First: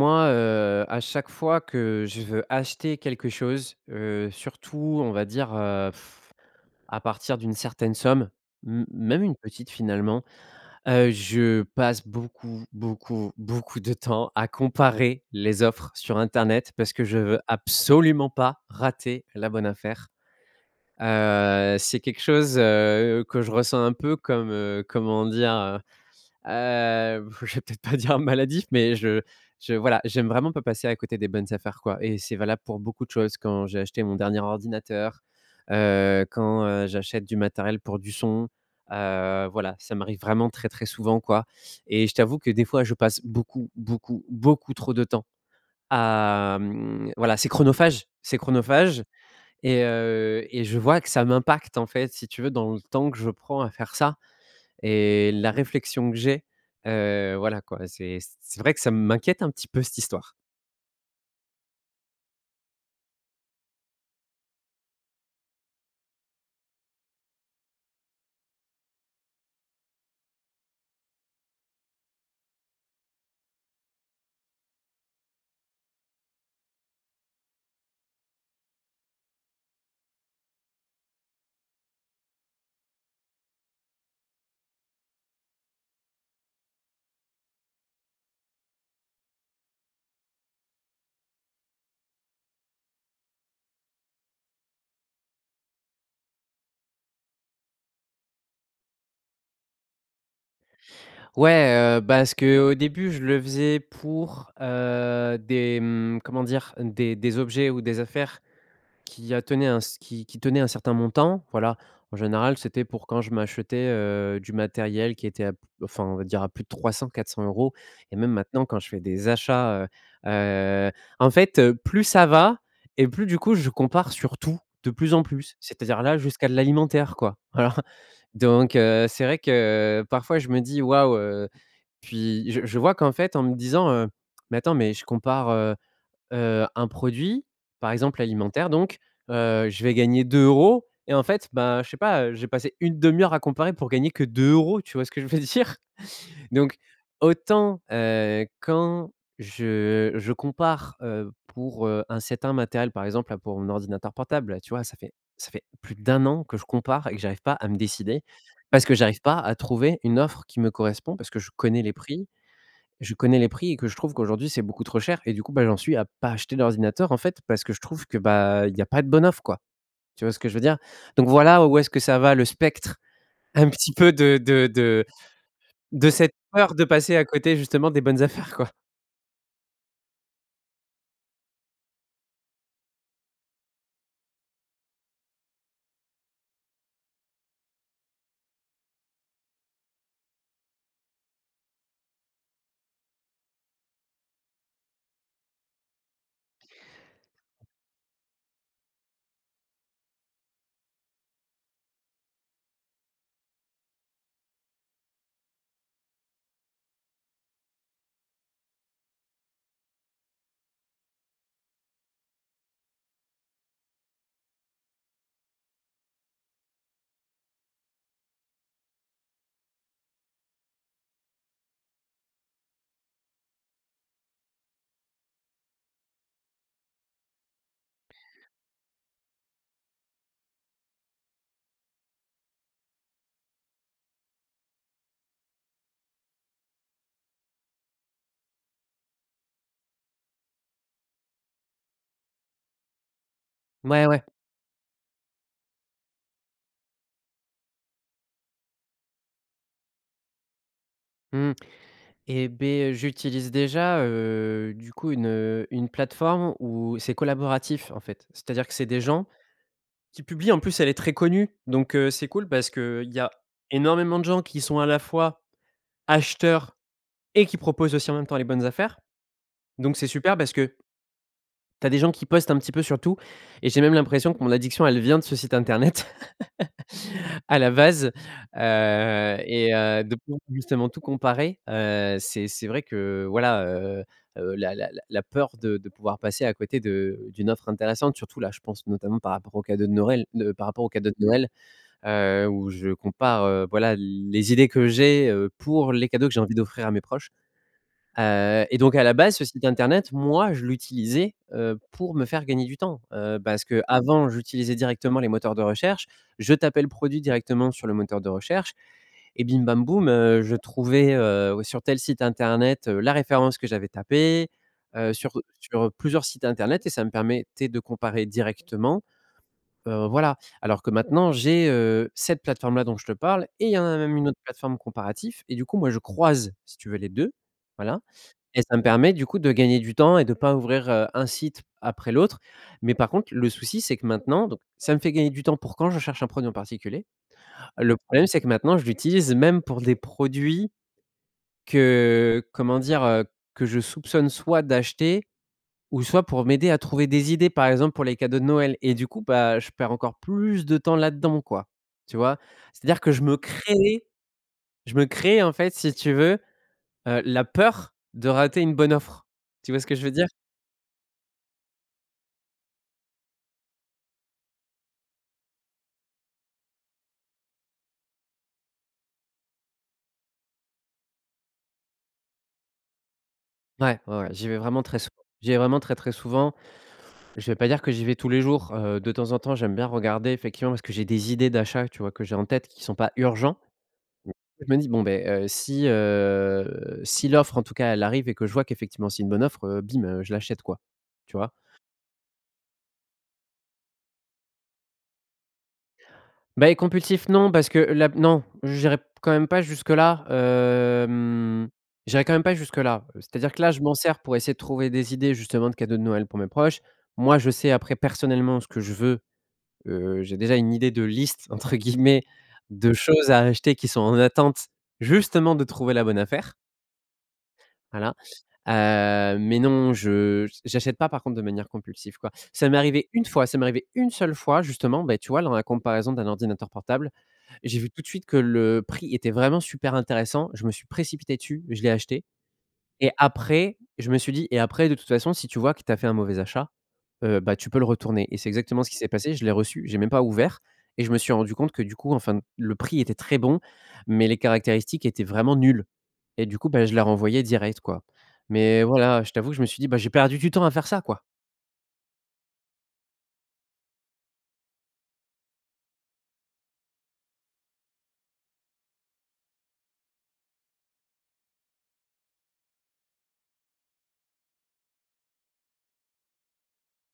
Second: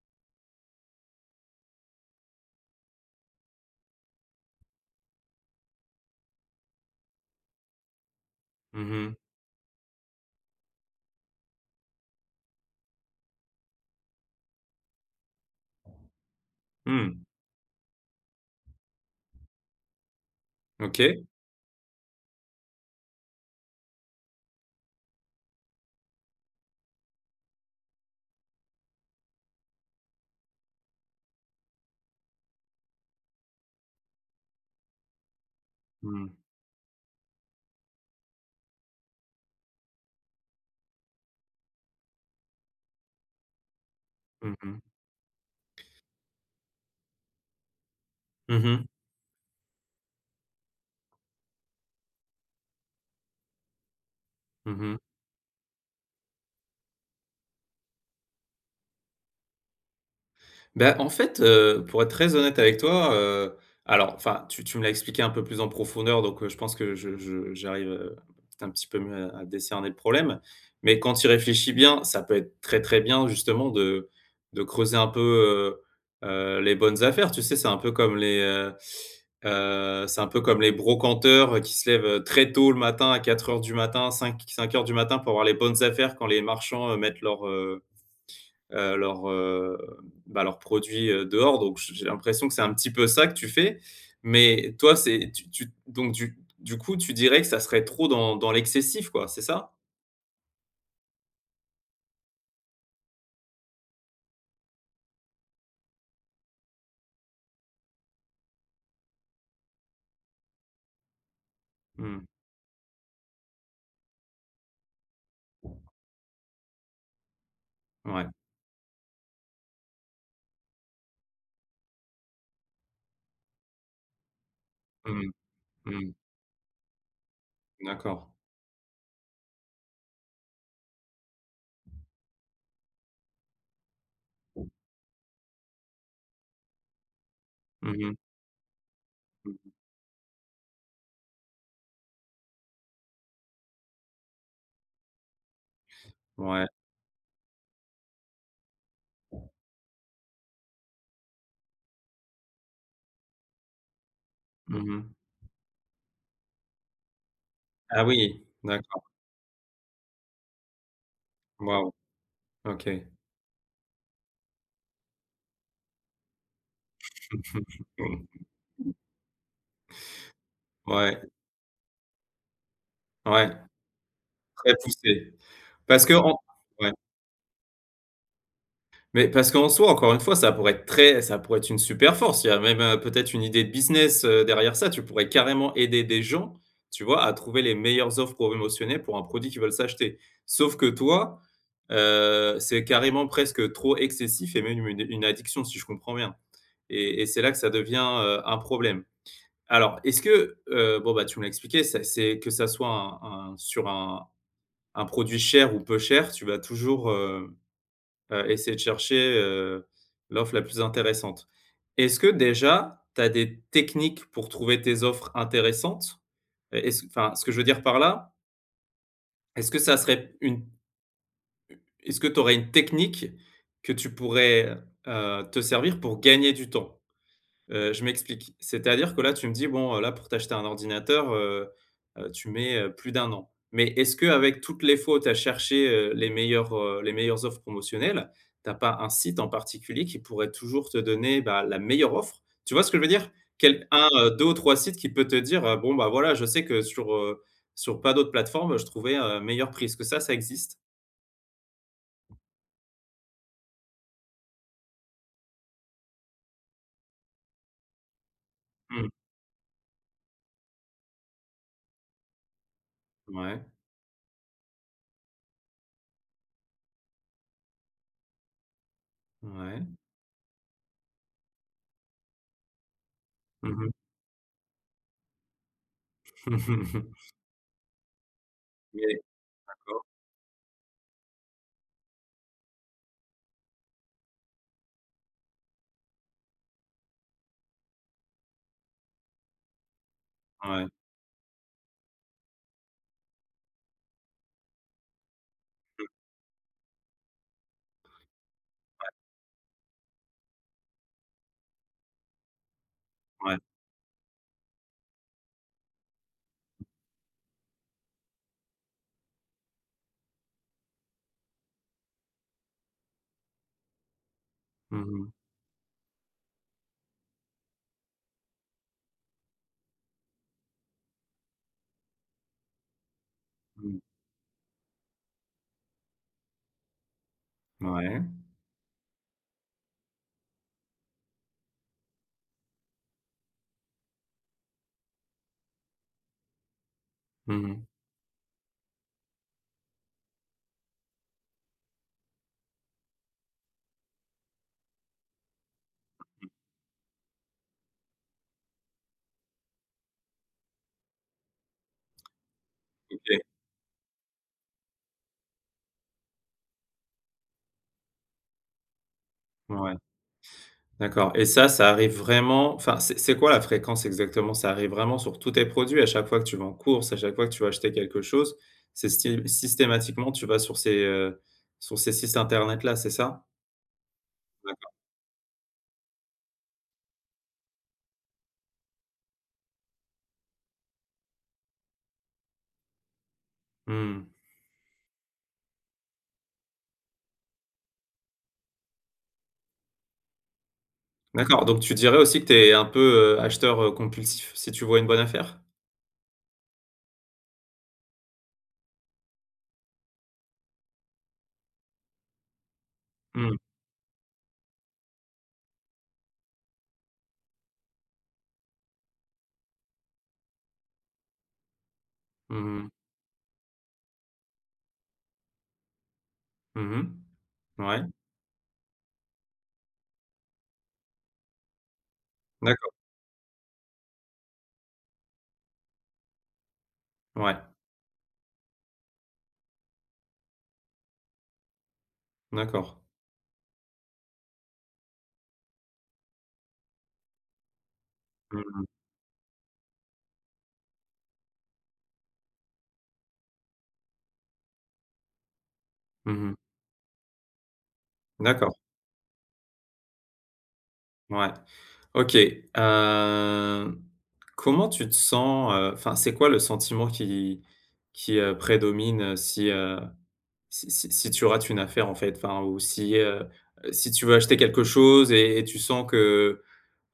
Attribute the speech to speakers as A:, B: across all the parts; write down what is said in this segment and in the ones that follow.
A: Moi, à chaque fois que je veux acheter quelque chose, surtout on va dire, à partir d'une certaine somme, m
B: Mmh mh.
A: même une petite finalement, je passe beaucoup, beaucoup, beaucoup de temps à comparer les offres sur internet parce que
B: Mmh.
A: je veux absolument pas rater la bonne affaire.
B: OK.
A: C'est quelque chose, que je ressens un peu comme, comment dire? Je vais peut-être pas dire maladif, mais je voilà, j'aime vraiment pas passer à côté des bonnes affaires, quoi et c'est valable pour beaucoup de choses. Quand j'ai acheté mon dernier ordinateur,
B: Hmm.
A: quand, j'achète du matériel pour du son, voilà, ça m'arrive vraiment très, très souvent, quoi et je t'avoue que des fois, je passe beaucoup, beaucoup,
B: Mmh
A: beaucoup
B: mh.
A: trop de temps à, voilà, c'est
B: Mmh
A: chronophage et je vois que ça m'impacte, en fait, si tu veux, dans le temps que je prends à faire ça
B: Mmh
A: et la réflexion que j'ai, voilà quoi, c'est vrai que ça m'inquiète un petit peu cette histoire.
B: Ben en fait, pour être très honnête avec toi, alors enfin, tu me l'as expliqué un peu plus en profondeur, donc je pense que je j'arrive, un petit peu mieux à décerner le problème. Mais quand tu y réfléchis bien, ça peut être très, très bien justement de creuser un peu, les bonnes affaires. Tu sais, c'est un peu comme c'est un peu comme les brocanteurs qui se lèvent très tôt le matin, à quatre heures du matin, cinq heures du matin pour avoir les bonnes affaires quand les marchands, mettent euh, heu, leurs, heu, leurs produits, dehors. Donc j'ai l'impression que c'est un petit peu ça que tu fais. Mais toi, c'est tu donc du coup, tu dirais que ça serait trop dans l'excessif, quoi, c'est ça?
A: Ouais, parce qu'au début, je le faisais pour, des, comment dire? Des objets ou des affaires qui tenait un certain montant, voilà. En
B: Mmh.
A: général, c'était pour quand je m'achetais, du matériel qui était à p enfin, on va dire à plus de 300-400 euros. Et
B: Ouais.
A: même maintenant quand je fais des achats, heu heu, en fait, plus ça va et plus du coup je compare sur tout, de plus en
B: Mmh mh.
A: plus. C'est-à-dire
B: Mmh.
A: là jusqu'à de l'alimentaire quoi, voilà.
B: D'accord.
A: Donc c'est vrai que parfois je me dis: «Waouh», puis je vois qu'en fait en me disant: «Mais attends, mais je compare, un produit, par
B: Mmh mh.
A: exemple alimentaire donc,
B: Mmh.
A: je vais gagner 2 € et en fait, bah, je sais pas, j'ai passé une demi-heure à comparer pour gagner que 2 euros. Tu vois ce que je veux dire?
B: Ouais.
A: Donc autant, quand je compare, pour, un certain matériel, par exemple, là, pour mon ordinateur portable, là, tu vois, ça
B: Mmh
A: fait ça fait plus d'un an que je compare et que j'arrive pas à me
B: Ah
A: décider,
B: oui!
A: parce que
B: D'accord.
A: j'arrive pas à trouver une offre qui me correspond, parce que je connais les
B: Waouh!
A: prix,
B: OK.
A: je connais les prix et que je trouve qu'aujourd'hui, c'est beaucoup trop cher et du coup, bah, j'en suis à pas acheter d'ordinateur, en fait, parce que je trouve que, bah, il y a pas de bonne offre, quoi. Tu vois ce que je veux dire?
B: Ouais,
A: Donc voilà où est-ce que ça va le spectre
B: ouais,
A: un petit peu de de
B: très
A: de
B: poussé. Parce
A: de cette
B: qu'en
A: peur de
B: ouais.
A: passer à côté justement des bonnes affaires, quoi.
B: Mais parce qu'en soi, encore une fois, ça pourrait être très ça pourrait être une super force. Il y a même, peut-être une idée de business, derrière ça. Tu pourrais carrément aider des gens, tu vois, à trouver les meilleures offres promotionnelles pour un produit qu'ils veulent s'acheter. Sauf que toi, c'est carrément presque trop excessif et même une addiction, si je comprends bien, et c'est là que ça devient, un problème. Alors, est-ce que, bon, bah, tu me l'as expliqué, ça c'est que ça soit un sur un produit cher ou peu cher, tu vas toujours, essayer de chercher, l'offre la plus intéressante. Est-ce que déjà, tu as des techniques pour trouver tes offres intéressantes? Et est-ce enfin, ce que je veux dire par là, est-ce que ça serait une est-ce que tu aurais une technique que tu pourrais, te servir pour gagner du temps? Je m'explique. C'est-à-dire que là, tu me dis: «Bon, là, pour t'acheter un ordinateur, tu mets, plus d'un an». Mais est-ce qu'avec toutes les fois où tu as cherché, les meilleures offres promotionnelles, tu as pas un site en particulier qui pourrait toujours te donner, bah, la meilleure offre? Tu vois ce que je veux dire? Quel
A: Ouais,
B: un,
A: ouais.
B: 2 ou 3 sites qui peut te dire, «Bon, bah, voilà, je sais que sur pas d'autres plateformes, je trouvais, meilleur prix». Est-ce que ça existe?
A: Mmh et ben j'utilise déjà, du coup une plateforme où c'est collaboratif, en fait. C'est-à-dire que c'est des
B: Mmh.
A: gens qui publient, en plus elle est très connue donc c'est cool parce que il y a
B: Ouais,
A: énormément de gens qui sont à la fois acheteurs et qui propose aussi en même temps les bonnes affaires.
B: ouais.
A: Donc c'est super parce que tu as des gens qui postent un petit peu sur tout et j'ai
B: Mmh mh.
A: même l'impression que mon addiction, elle vient de ce site internet à la base,
B: Mais d'accord.
A: de pouvoir justement tout comparer, c'est vrai que voilà, la peur de pouvoir passer à côté de d'une offre intéressante, surtout là, je pense notamment par rapport aux cadeaux de Noël, de par rapport
B: Ouais.
A: aux cadeaux de Noël, où je compare, voilà, les idées que j'ai, pour
B: Mmh.
A: les cadeaux que j'ai envie d'offrir à mes proches. Et donc à la base, ce site internet, moi, je l'utilisais, pour me faire gagner du temps,
B: Ouais.
A: parce qu'avant, j'utilisais directement les moteurs de recherche. Je tapais le produit directement sur le moteur de recherche et bim bam boum, je trouvais, sur tel site internet, la référence que j'avais tapée,
B: Mmh
A: heu, sur
B: mh.
A: sur plusieurs sites internet et ça me permettait de comparer directement, voilà. Alors que maintenant, j'ai, cette plateforme-là dont je te parle et il y en a
B: Mmh.
A: même une autre plateforme comparatif et du coup, moi, je croise, si tu veux, les 2. Voilà,
B: Ouais.
A: et ça me permet du coup de gagner du temps et de pas ouvrir, un site après l'autre. Mais par contre, le souci, c'est que maintenant donc ça me fait gagner du temps pour quand je cherche un produit en particulier.
B: Mmh
A: Le problème, c'est que maintenant, je l'utilise même pour des produits que, comment dire? Que je soupçonne soit d'acheter ou soit pour m'aider à trouver des idées, par exemple, pour les cadeaux de Noël. Et du coup, bah, je perds encore plus de temps là-dedans, quoi. Tu vois? C'est-à-dire que je me
B: OK.
A: crée je me crée, en fait, si tu veux, la peur de rater une bonne offre. Tu vois ce que
B: Ouais,
A: je veux dire?
B: d'accord. Et ça arrive vraiment enfin, c'est quoi la fréquence exactement? Ça arrive vraiment sur tous tes produits? À chaque fois que tu vas en course, à chaque fois que tu vas acheter quelque chose, c'est sty systématiquement, tu vas sur ces sites internet-là, c'est ça?
A: Ouais, ouais, ouais, j'y vais vraiment
B: D'accord.
A: très souvent. J'y vais vraiment très, très souvent. Je vais pas dire que j'y vais tous les jours, de temps en temps, j'aime bien regarder effectivement parce que j'ai des idées d'achat, tu vois, que j'ai en tête qui sont pas urgents.
B: Mmh.
A: Je me dis: «Bon ben si l'offre en tout cas elle arrive et que je vois qu'effectivement c'est une bonne offre, bim, je l'achète quoi», tu vois?
B: D'accord, donc tu dirais aussi que tu es un peu, acheteur, compulsif, si tu vois une bonne affaire?
A: Beh, compulsif non parce que là non, j'irai quand même pas jusque-là, j'irai quand même pas jusque-là. C'est-à-dire
B: Mmh.
A: que là, je m'en sers pour essayer de trouver des idées justement de cadeaux de Noël pour mes proches. Moi, je sais après personnellement ce que je veux. J'ai déjà une idée de «liste» entre guillemets
B: Mmh mh.
A: de choses à acheter qui sont en attente justement de trouver la bonne affaire,
B: Mmh Ouais.
A: voilà. Mais non, je j'achète pas par contre de manière compulsive, quoi. Ça m'est
B: D'accord.
A: arrivé une fois, ça m'est arrivé une seule fois justement, beh, tu vois, dans la comparaison d'un ordinateur portable,
B: Ouais.
A: j'ai vu tout de suite que le prix était vraiment super intéressant. Je me suis précipité dessus, je l'ai acheté
B: D'accord.
A: et après, je me suis dit: «Et après, de toute façon, si tu vois que tu as fait un mauvais achat, bah, tu peux le retourner» et c'est
B: Mmh
A: exactement
B: mh.
A: ce qui s'est passé. Je l'ai reçu, j'ai même pas ouvert et je me suis rendu compte que du coup, enfin, le prix était très bon, mais les caractéristiques étaient vraiment nulles et
B: Mmh
A: du coup, bah, je l'ai renvoyé direct, quoi.
B: D'accord.
A: Mais voilà, je t'avoue que je me suis dit: «Bah, j'ai perdu du temps à faire ça, quoi».
B: Ouais. OK, comment tu te sens, enfin, c'est quoi le sentiment prédomine, si tu rates une affaire, en fait? Enfin, ou si, si tu veux acheter quelque chose et tu sens que,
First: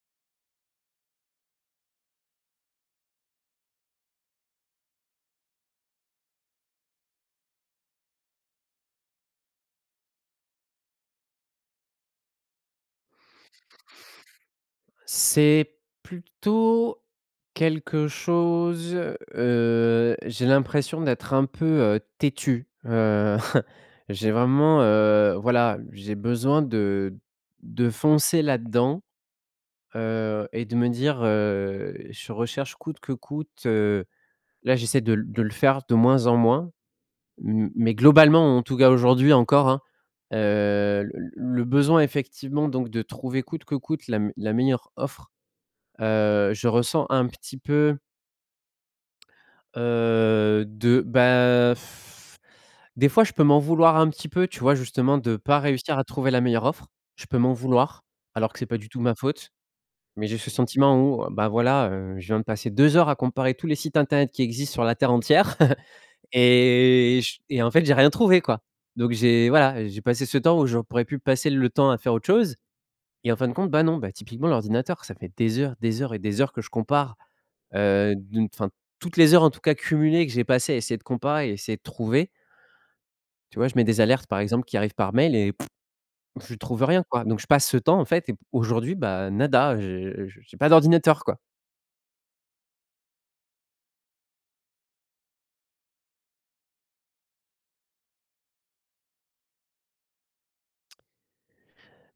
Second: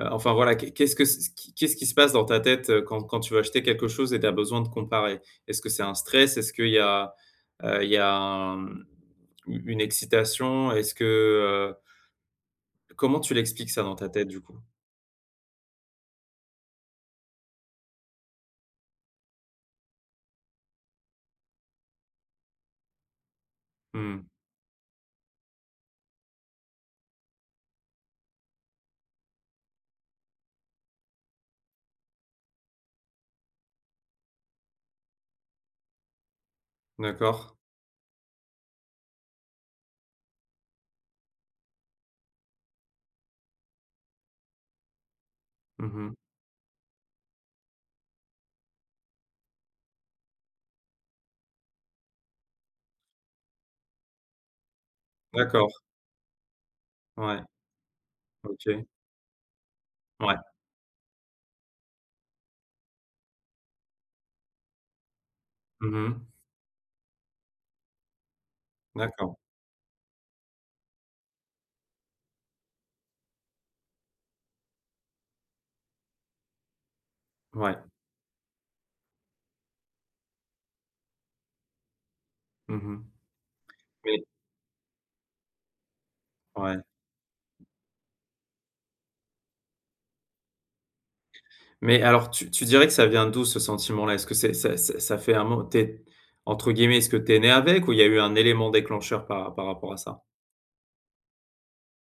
B: enfin, voilà, qu'est qu'est-ce que c qu'est-ce qui se passe dans ta tête, quand tu veux acheter quelque chose et tu as besoin de comparer? Est-ce que c'est un stress? Est-ce qu'il y a une excitation? Est-ce que, heu, comment tu l'expliques ça dans ta tête, du coup?
A: C'est plutôt quelque chose, j'ai l'impression d'être un peu, têtu,
B: Mmh.
A: j'ai vraiment, voilà, j'ai besoin de foncer là-dedans, et de me dire, je recherche coûte que coûte, là j'essaie de le faire de moins en moins,
B: D'accord.
A: m mais globalement, en tout cas aujourd'hui encore, hein, heu, le le besoin effectivement donc de trouver coûte que coûte la meilleure offre.
B: Mmh
A: Je ressens un petit peu, heu, de bah, pff, des fois, je peux m'en vouloir un petit peu, tu vois? Justement, de pas
B: D'accord.
A: réussir à trouver la meilleure offre. Je peux
B: Ouais.
A: m'en vouloir, alors que c'est pas
B: OK.
A: du tout ma faute, mais
B: Ouais.
A: j'ai ce sentiment où, bah, voilà, je viens de passer 2 heures à comparer tous les sites internet qui existent sur la terre entière
B: Mmh
A: et en fait, j'ai rien trouvé, quoi. Donc
B: D'accord.
A: j'ai voilà, j'ai passé ce temps où j'aurais pu passer le temps à faire autre chose et en fin de compte, bah, non, bah, typiquement l'ordinateur, ça fait des heures et des heures que je compare.
B: Ouais.
A: D'une enfin, toutes les heures en tout cas cumulées que j'ai passées à essayer de comparer et essayer de trouver,
B: Mmh
A: tu vois? Je mets des
B: Mais
A: alertes par exemple qui arrivent par mail et je
B: ouais.
A: trouve rien quoi. Donc je passe ce temps en fait et aujourd'hui, bah, nada, je j'ai pas d'ordinateur quoi.
B: Mais alors tu dirais que ça vient d'où ce sentiment-là? Est-ce que c'est ça fait un mot tu entre guillemets, «est-ce que tu es né avec» ou il y a eu un élément déclencheur par rapport à ça?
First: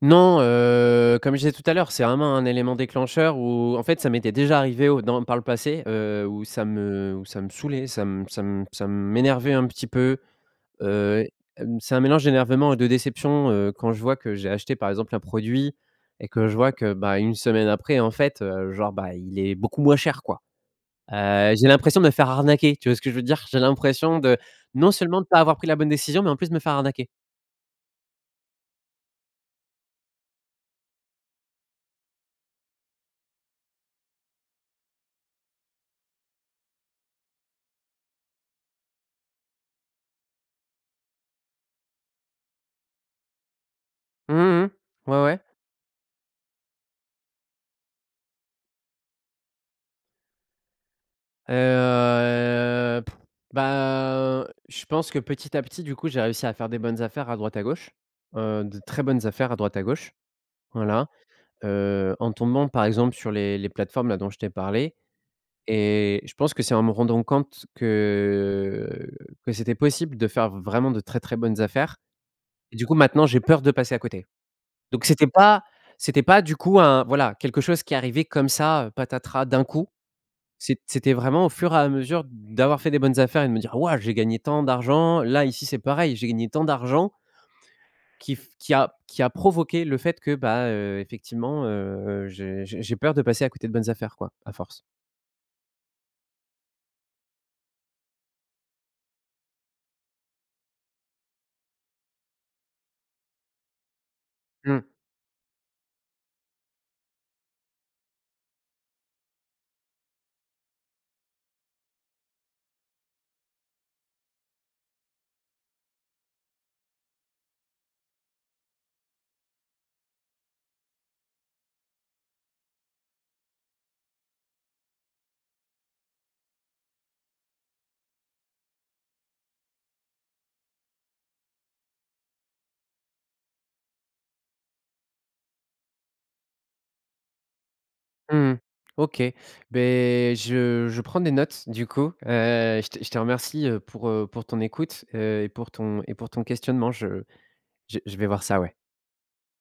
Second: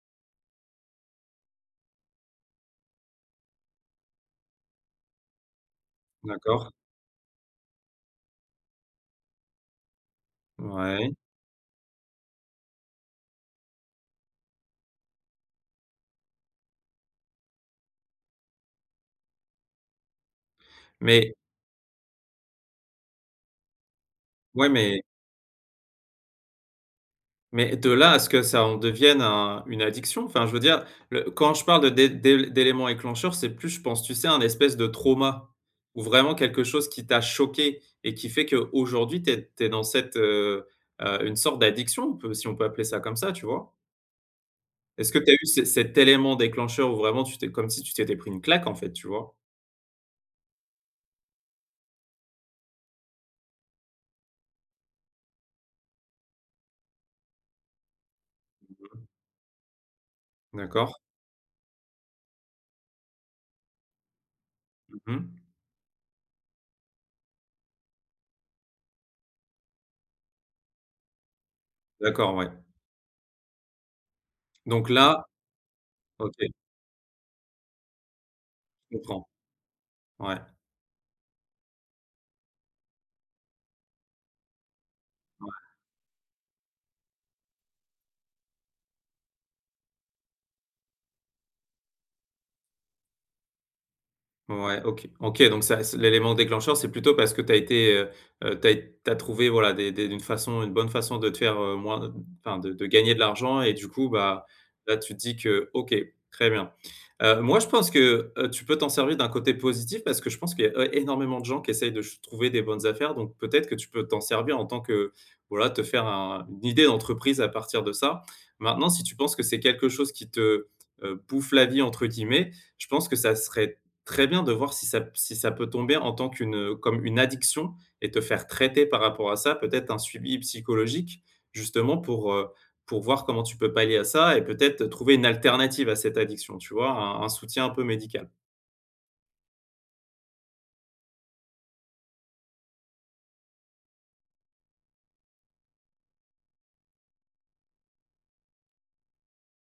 A: Non, comme je disais tout à l'heure, c'est vraiment un élément déclencheur où en fait ça m'était déjà arrivé au dans par le passé, où ça
B: D'accord.
A: me où ça me saoulait, ça m'énervait un petit peu.
B: Ouais.
A: Heu, c'est un mélange d'énervement et de déception, quand je vois que j'ai acheté, par exemple, un produit et que je vois que, bah, une semaine après, en fait, genre, bah, il est beaucoup moins cher, quoi.
B: Mais
A: J'ai l'impression de me faire arnaquer, tu vois ce que je veux dire? J'ai l'impression de,
B: ouais,
A: non
B: mais
A: seulement de pas avoir pris la bonne décision, mais en plus de me faire arnaquer.
B: Mais de là à ce que ça en devienne un une addiction, enfin, je veux dire, le quand je parle de d'é d'é d'éléments déclencheurs, c'est plus, je pense, tu sais, un espèce de trauma ou vraiment quelque chose qui t'a choqué et qui fait qu'aujourd'hui, tu es dans une sorte d'addiction, on peut si on peut appeler ça comme ça, tu vois?
A: Mmh mh.
B: Est-ce que
A: Ouais,
B: tu as
A: ouais.
B: eu ce cet élément déclencheur où vraiment tu t'es comme si tu t'étais pris une claque, en fait, tu vois?
A: Heu, Bah, je pense que petit à petit, du coup, j'ai réussi à faire des bonnes affaires à droite à gauche, de très bonnes affaires à droite à gauche,
B: D'accord.
A: voilà. En tombant par exemple sur les plateformes là dont je t'ai parlé
B: Mmh
A: et je pense que c'est en me rendant compte que c'était possible de faire vraiment de très, très bonnes affaires
B: D'accord, ouais.
A: et du coup maintenant j'ai peur de passer à côté.
B: Donc
A: Donc
B: là
A: c'était pas c'était
B: OK,
A: pas du coup un voilà, quelque chose qui arrivait comme ça,
B: je comprends.
A: patatras d'un coup.
B: Ouais. Ouais.
A: C'était vraiment au fur et à mesure d'avoir fait des bonnes affaires et de me dire: «Waouh, j'ai gagné tant d'argent, là ici c'est pareil, j'ai gagné tant d'argent». Qui a provoqué le fait que, bah, effectivement, j'ai peur de passer à côté de bonnes affaires quoi, à
B: Ouais,
A: force.
B: OK. OK, donc ça c'est l'élément déclencheur, c'est plutôt parce que tu as été, tu as trouvé, voilà, des une bonne façon de te faire, moins enfin, de gagner de l'argent et du coup, bah,
A: Mmh.
B: là, tu te dis que OK, très bien. Moi, je pense que, tu peux t'en servir d'un côté positif parce que je pense qu'il y a é énormément de gens qui essayent de ch trouver des bonnes affaires, donc peut-être que tu peux t'en servir en tant que, voilà, te faire un une idée d'entreprise à partir de ça. Maintenant, si tu penses que c'est quelque chose qui te, «bouffe la vie» entre guillemets, je pense que ça serait très bien de voir si ça peut tomber en tant qu'une, comme une addiction et te faire traiter par rapport à ça, peut-être un suivi psychologique justement pour voir comment tu peux pallier à ça et peut-être trouver une alternative à cette addiction, tu vois? Un soutien un peu médical.
A: Mmh, OK, ben je prends des notes du coup, je te remercie, pour, pour ton écoute, et pour ton questionnement. Je vais voir ça, ouais.